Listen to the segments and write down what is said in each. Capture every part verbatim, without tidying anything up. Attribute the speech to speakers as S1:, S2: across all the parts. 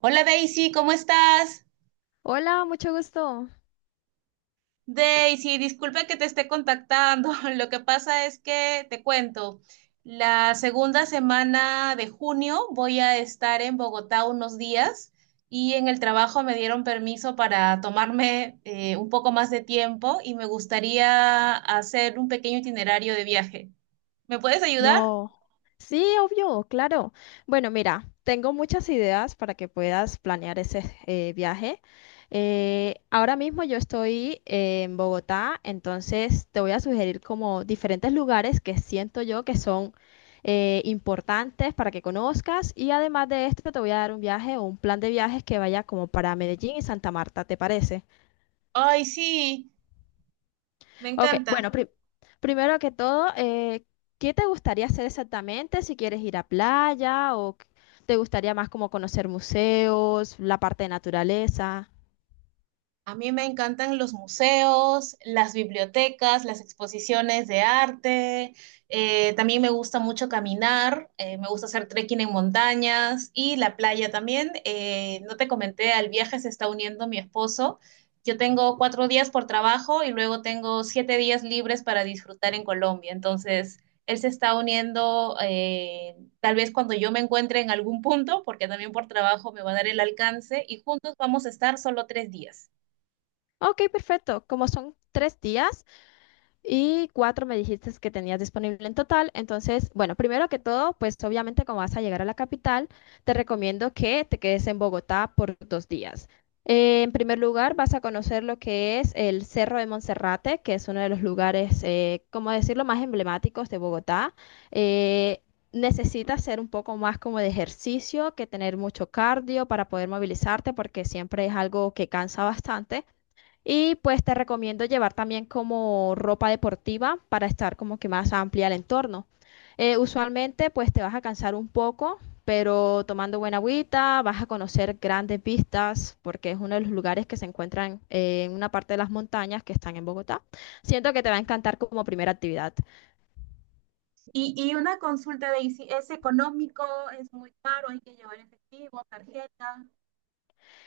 S1: Hola, Daisy, ¿cómo estás?
S2: Hola, mucho gusto.
S1: Daisy, disculpa que te esté contactando. Lo que pasa es que te cuento, la segunda semana de junio voy a estar en Bogotá unos días y en el trabajo me dieron permiso para tomarme eh, un poco más de tiempo y me gustaría hacer un pequeño itinerario de viaje. ¿Me puedes ayudar?
S2: No, sí, obvio, claro. Bueno, mira, tengo muchas ideas para que puedas planear ese eh, viaje. Eh, ahora mismo yo estoy eh, en Bogotá, entonces te voy a sugerir como diferentes lugares que siento yo que son eh, importantes para que conozcas, y además de esto te voy a dar un viaje o un plan de viajes que vaya como para Medellín y Santa Marta, ¿te parece?
S1: Ay, sí, me
S2: Ok,
S1: encanta.
S2: bueno, pri- primero que todo, eh, ¿qué te gustaría hacer exactamente? Si quieres ir a playa, o qu- te gustaría más como conocer museos, la parte de naturaleza.
S1: A mí me encantan los museos, las bibliotecas, las exposiciones de arte. Eh, también me gusta mucho caminar, eh, me gusta hacer trekking en montañas y la playa también. Eh, no te comenté, al viaje se está uniendo mi esposo. Yo tengo cuatro días por trabajo y luego tengo siete días libres para disfrutar en Colombia. Entonces, él se está uniendo eh, tal vez cuando yo me encuentre en algún punto, porque también por trabajo me va a dar el alcance y juntos vamos a estar solo tres días.
S2: Ok, perfecto. Como son tres días, y cuatro me dijiste que tenías disponible en total. Entonces, bueno, primero que todo, pues obviamente como vas a llegar a la capital, te recomiendo que te quedes en Bogotá por dos días. Eh, en primer lugar, vas a conocer lo que es el Cerro de Monserrate, que es uno de los lugares, eh, como decirlo, más emblemáticos de Bogotá. Eh, Necesitas hacer un poco más como de ejercicio, que tener mucho cardio para poder movilizarte, porque siempre es algo que cansa bastante. Y pues te recomiendo llevar también como ropa deportiva para estar como que más amplia el entorno. Eh, usualmente pues te vas a cansar un poco, pero tomando buena agüita vas a conocer grandes vistas, porque es uno de los lugares que se encuentran eh, en una parte de las montañas que están en Bogotá. Siento que te va a encantar como primera actividad.
S1: Y, y una consulta de si es económico, es muy caro, hay que llevar efectivo, tarjeta.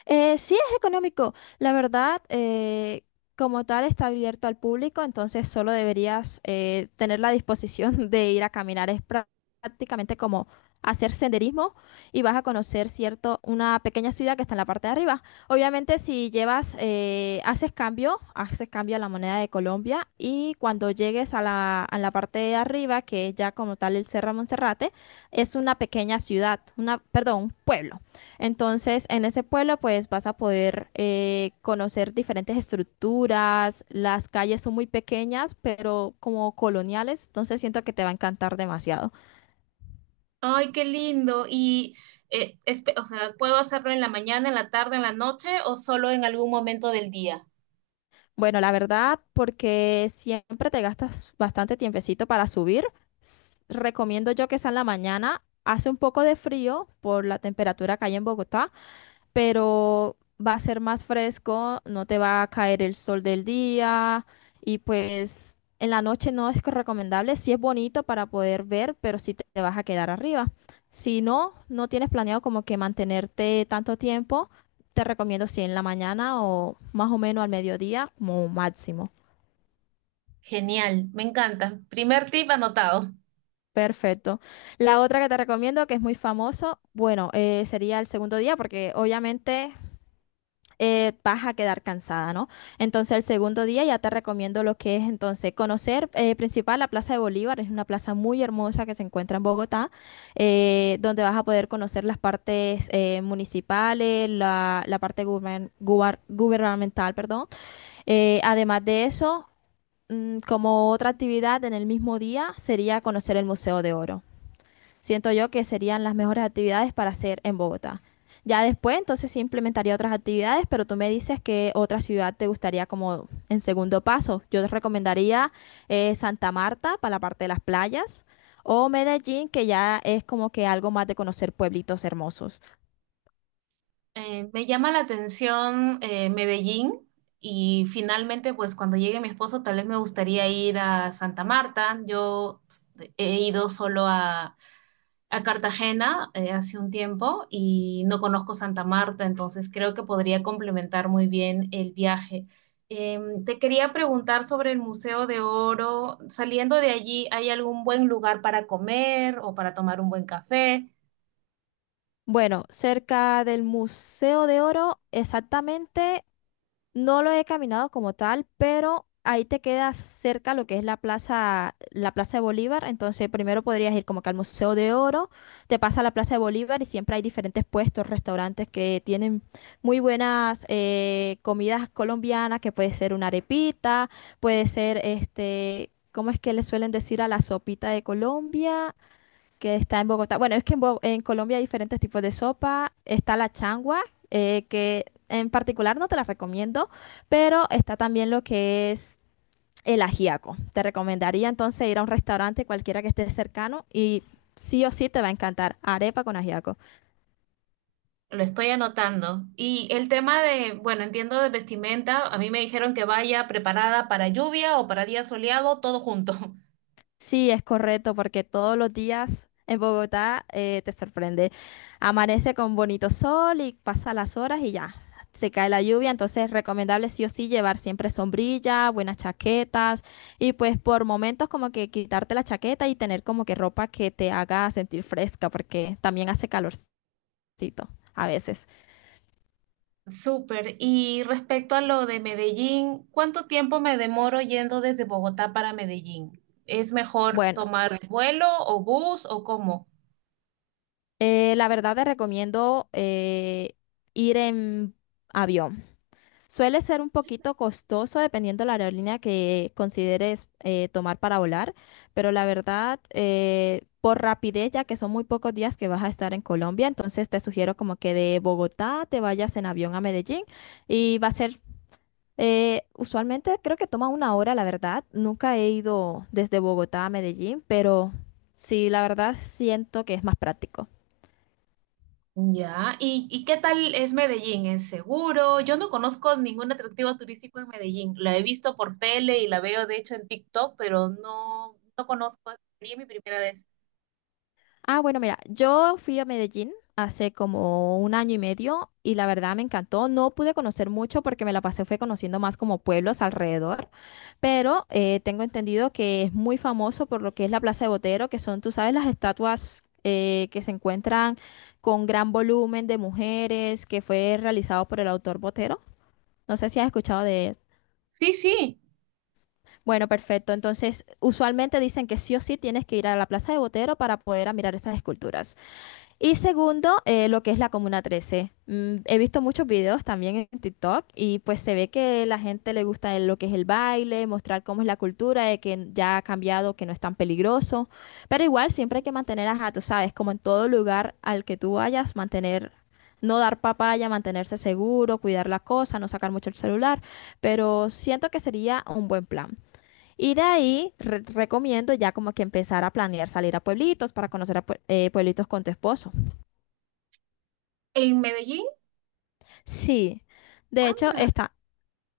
S2: Eh, sí, es económico. La verdad, eh, como tal, está abierto al público, entonces solo deberías eh, tener la disposición de ir a caminar. Es prá- prácticamente como hacer senderismo, y vas a conocer, cierto, una pequeña ciudad que está en la parte de arriba. Obviamente, si llevas, eh, haces cambio, haces cambio a la moneda de Colombia, y cuando llegues a la, a la parte de arriba, que es ya como tal el Cerro Monserrate, es una pequeña ciudad, una, perdón, un pueblo. Entonces, en ese pueblo, pues vas a poder eh, conocer diferentes estructuras. Las calles son muy pequeñas, pero como coloniales, entonces siento que te va a encantar demasiado.
S1: Ay, qué lindo. Y, eh, espe- o sea, ¿puedo hacerlo en la mañana, en la tarde, en la noche o solo en algún momento del día?
S2: Bueno, la verdad, porque siempre te gastas bastante tiempecito para subir, s- recomiendo yo que sea en la mañana. Hace un poco de frío por la temperatura que hay en Bogotá, pero va a ser más fresco, no te va a caer el sol del día, y pues en la noche no es que recomendable, sí es bonito para poder ver, pero sí te te vas a quedar arriba. Si no, no tienes planeado como que mantenerte tanto tiempo, te recomiendo si en la mañana o más o menos al mediodía como máximo.
S1: Genial, me encanta. Primer tip anotado.
S2: Perfecto. La otra que te recomiendo, que es muy famoso, bueno, eh, sería el segundo día, porque obviamente eh, vas a quedar cansada, ¿no? Entonces, el segundo día ya te recomiendo lo que es entonces conocer eh, principal la Plaza de Bolívar, es una plaza muy hermosa que se encuentra en Bogotá, eh, donde vas a poder conocer las partes eh, municipales, la, la parte guber- gubar- gubernamental, perdón. Eh, además de eso, mm, como otra actividad en el mismo día sería conocer el Museo de Oro. Siento yo que serían las mejores actividades para hacer en Bogotá. Ya después, entonces sí implementaría otras actividades, pero tú me dices que otra ciudad te gustaría como en segundo paso. Yo te recomendaría eh, Santa Marta para la parte de las playas, o Medellín, que ya es como que algo más de conocer pueblitos hermosos.
S1: Eh, me llama la atención eh, Medellín y finalmente, pues cuando llegue mi esposo, tal vez me gustaría ir a Santa Marta. Yo he ido solo a, a Cartagena eh, hace un tiempo y no conozco Santa Marta, entonces creo que podría complementar muy bien el viaje. Em, te quería preguntar sobre el Museo de Oro. Saliendo de allí, ¿hay algún buen lugar para comer o para tomar un buen café?
S2: Bueno, cerca del Museo de Oro, exactamente no lo he caminado como tal, pero ahí te quedas cerca lo que es la plaza, la Plaza de Bolívar. Entonces, primero podrías ir como que al Museo de Oro, te pasa a la Plaza de Bolívar, y siempre hay diferentes puestos, restaurantes que tienen muy buenas eh, comidas colombianas, que puede ser una arepita, puede ser este, ¿cómo es que le suelen decir a la sopita de Colombia que está en Bogotá? Bueno, es que en, Bo- en Colombia hay diferentes tipos de sopa. Está la changua, eh, que en particular no te la recomiendo, pero está también lo que es el ajiaco. Te recomendaría entonces ir a un restaurante cualquiera que esté cercano, y sí o sí te va a encantar arepa con ajiaco.
S1: Lo estoy anotando. Y el tema de, bueno, entiendo de vestimenta, a mí me dijeron que vaya preparada para lluvia o para día soleado, todo junto.
S2: Sí, es correcto, porque todos los días en Bogotá eh, te sorprende. Amanece con bonito sol y pasa las horas y ya, se cae la lluvia, entonces es recomendable sí o sí llevar siempre sombrilla, buenas chaquetas, y pues por momentos como que quitarte la chaqueta y tener como que ropa que te haga sentir fresca, porque también hace calorcito a veces.
S1: Súper. Y respecto a lo de Medellín, ¿cuánto tiempo me demoro yendo desde Bogotá para Medellín? ¿Es mejor
S2: Bueno,
S1: tomar? Bueno, ¿vuelo o bus o cómo?
S2: eh, la verdad te recomiendo eh, ir en avión. Suele ser un poquito costoso dependiendo la aerolínea que consideres eh, tomar para volar, pero la verdad, eh, por rapidez, ya que son muy pocos días que vas a estar en Colombia, entonces te sugiero como que de Bogotá te vayas en avión a Medellín, y va a ser, eh, usualmente creo que toma una hora, la verdad. Nunca he ido desde Bogotá a Medellín, pero sí, la verdad siento que es más práctico.
S1: Ya. ¿Y, y qué tal es Medellín? ¿Es seguro? Yo no conozco ningún atractivo turístico en Medellín. La he visto por tele y la veo de hecho en TikTok, pero no, no conozco. Sería mi primera vez.
S2: Ah, bueno, mira, yo fui a Medellín hace como un año y medio y la verdad me encantó. No pude conocer mucho porque me la pasé fue conociendo más como pueblos alrededor, pero eh, tengo entendido que es muy famoso por lo que es la Plaza de Botero, que son, tú sabes, las estatuas eh, que se encuentran con gran volumen de mujeres, que fue realizado por el autor Botero. No sé si has escuchado de... él.
S1: Sí, sí,
S2: Bueno, perfecto. Entonces, usualmente dicen que sí o sí tienes que ir a la Plaza de Botero para poder admirar esas esculturas. Y segundo, eh, lo que es la Comuna trece. Mm, he visto muchos videos también en TikTok, y pues se ve que la gente le gusta el- lo que es el baile, mostrar cómo es la cultura, de que ya ha cambiado, que no es tan peligroso. Pero igual siempre hay que mantener, ajá, tú sabes, como en todo lugar al que tú vayas, mantener, no dar papaya, mantenerse seguro, cuidar la cosa, no sacar mucho el celular. Pero siento que sería un buen plan. Y de ahí re- recomiendo ya como que empezar a planear salir a pueblitos, para conocer a pue- eh, pueblitos con tu esposo.
S1: en Medellín.
S2: Sí, de hecho
S1: Ah,
S2: está,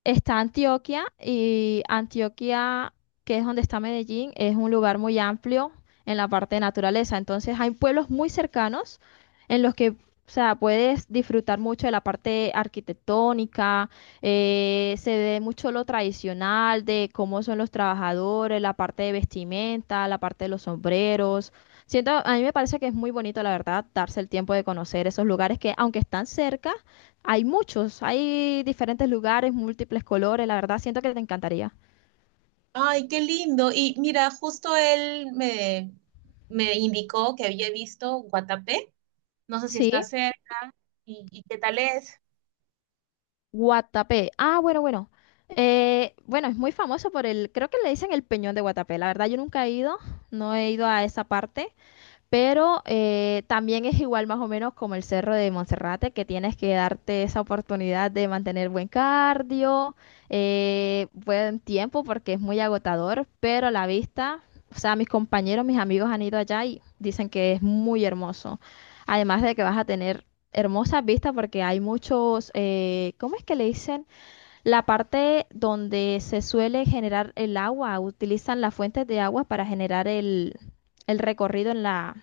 S2: está Antioquia, y Antioquia, que es donde está Medellín, es un lugar muy amplio en la parte de naturaleza. Entonces hay pueblos muy cercanos en los que, o sea, puedes disfrutar mucho de la parte arquitectónica, eh, se ve mucho lo tradicional de cómo son los trabajadores, la parte de vestimenta, la parte de los sombreros. Siento, a mí me parece que es muy bonito, la verdad, darse el tiempo de conocer esos lugares que, aunque están cerca, hay muchos, hay diferentes lugares, múltiples colores, la verdad siento que te encantaría.
S1: ay, qué lindo. Y mira, justo él me, me indicó que había visto Guatapé. No sé si está
S2: Sí,
S1: cerca. ¿Y, y qué tal es?
S2: Guatapé. Ah, bueno, bueno. Eh, bueno, es muy famoso por el, creo que le dicen el Peñón de Guatapé. La verdad yo nunca he ido, no he ido a esa parte, pero eh, también es igual más o menos como el Cerro de Monserrate, que tienes que darte esa oportunidad de mantener buen cardio, eh, buen tiempo, porque es muy agotador, pero la vista, o sea, mis compañeros, mis amigos han ido allá y dicen que es muy hermoso. Además de que vas a tener hermosas vistas porque hay muchos, eh, ¿cómo es que le dicen? La parte donde se suele generar el agua, utilizan las fuentes de agua para generar el el recorrido en la,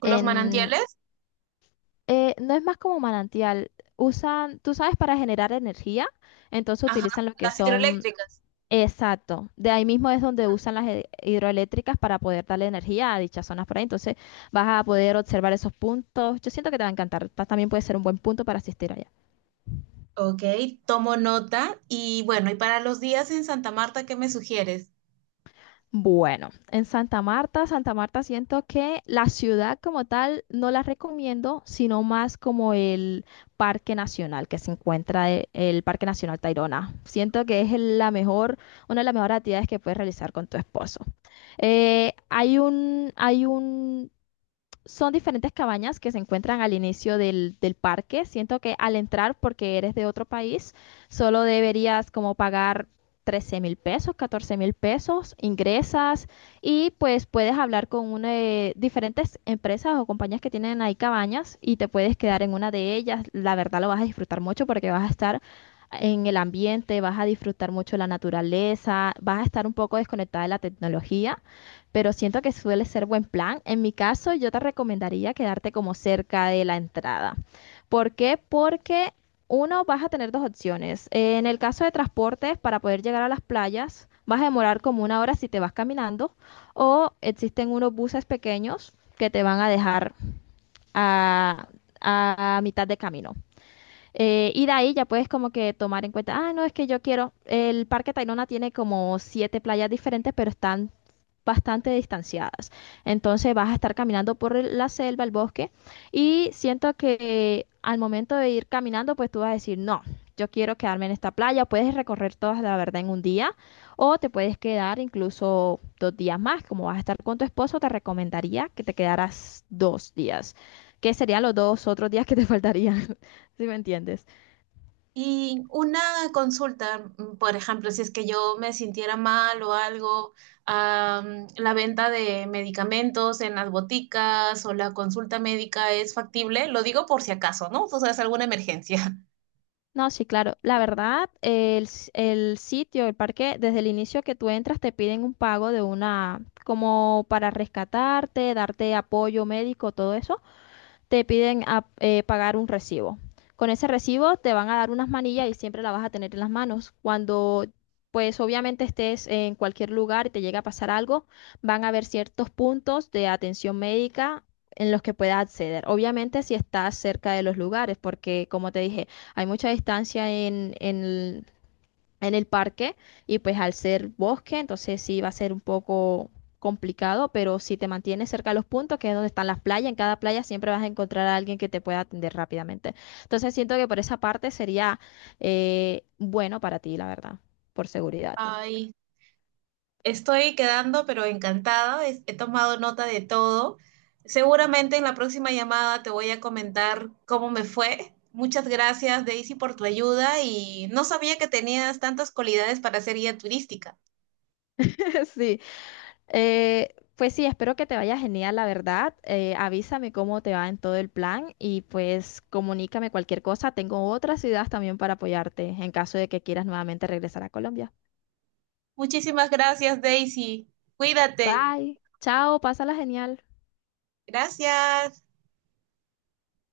S1: ¿Los
S2: en,
S1: manantiales?
S2: eh, no, es más como manantial. Usan, tú sabes, para generar energía, entonces
S1: Ajá,
S2: utilizan lo que
S1: las
S2: son,
S1: hidroeléctricas.
S2: exacto. De ahí mismo es donde usan las he- hidroeléctricas para poder darle energía a dichas zonas por ahí. Entonces vas a poder observar esos puntos. Yo siento que te va a encantar. Pa- También puede ser un buen punto para asistir allá.
S1: Ok, tomo nota. Y bueno, ¿y para los días en Santa Marta, qué me sugieres?
S2: Bueno, en Santa Marta, Santa Marta siento que la ciudad como tal no la recomiendo, sino más como el Parque Nacional que se encuentra, e- el Parque Nacional Tayrona. Siento que es el- la mejor, una de las mejores actividades que puedes realizar con tu esposo. Eh, hay un, hay un son diferentes cabañas que se encuentran al inicio del, del parque. Siento que al entrar, porque eres de otro país, solo deberías como pagar trece mil pesos, catorce mil pesos, ingresas, y pues puedes hablar con una de diferentes empresas o compañías que tienen ahí cabañas, y te puedes quedar en una de ellas. La verdad lo vas a disfrutar mucho porque vas a estar en el ambiente, vas a disfrutar mucho la naturaleza, vas a estar un poco desconectada de la tecnología, pero siento que suele ser buen plan. En mi caso, yo te recomendaría quedarte como cerca de la entrada. ¿Por qué? Porque uno, vas a tener dos opciones. En el caso de transportes, para poder llegar a las playas, vas a demorar como una hora si te vas caminando, o existen unos buses pequeños que te van a dejar a, a mitad de camino. Eh, y de ahí ya puedes como que tomar en cuenta, ah, no, es que yo quiero, el Parque Tayrona tiene como siete playas diferentes, pero están bastante distanciadas. Entonces vas a estar caminando por el- la selva, el bosque, y siento que eh, al momento de ir caminando, pues tú vas a decir, no, yo quiero quedarme en esta playa, puedes recorrer todas la verdad en un día, o te puedes quedar incluso dos días más, como vas a estar con tu esposo, te recomendaría que te quedaras dos días, que serían los dos otros días que te faltarían, si me entiendes.
S1: Y una consulta, mm, por ejemplo, si es que yo me sintiera mal o algo, am, la venta de medicamentos en las boticas o la consulta médica es factible, lo digo por si acaso, ¿no? O sea, es alguna emergencia.
S2: No, sí, claro. La verdad, el, s- el sitio, el parque, desde el inicio que tú entras, te piden un pago de una, como para rescatarte, darte apoyo médico, todo eso te piden a- eh, pagar un recibo. Con ese recibo te van a dar unas manillas y siempre la vas a tener en las manos. Cuando, pues obviamente estés en cualquier lugar y te llega a pasar algo, van a haber ciertos puntos de atención médica en los que puedas acceder. Obviamente si estás cerca de los lugares, porque como te dije, hay mucha distancia en, en en el parque, y pues al ser bosque, entonces sí va a ser un poco complicado, pero si te mantienes cerca de los puntos, que es donde están las playas, en cada playa siempre vas a encontrar a alguien que te pueda atender rápidamente. Entonces siento que por esa parte sería eh, bueno para ti, la verdad, por seguridad.
S1: Ay, estoy quedando, pero encantada, es- he tomado nota de todo. Seguramente en la próxima llamada te voy a comentar cómo me fue. Muchas gracias, Daisy, por tu ayuda y no sabía que tenías tantas cualidades para ser guía turística.
S2: Sí. Eh, pues sí, espero que te vaya genial, la verdad. Eh, avísame cómo te va en todo el plan y pues comunícame cualquier cosa. Tengo otras ideas también para apoyarte en caso de que quieras nuevamente regresar a Colombia.
S1: Muchísimas gracias, Daisy. Cuídate.
S2: Bye. Chao, pásala genial.
S1: Gracias.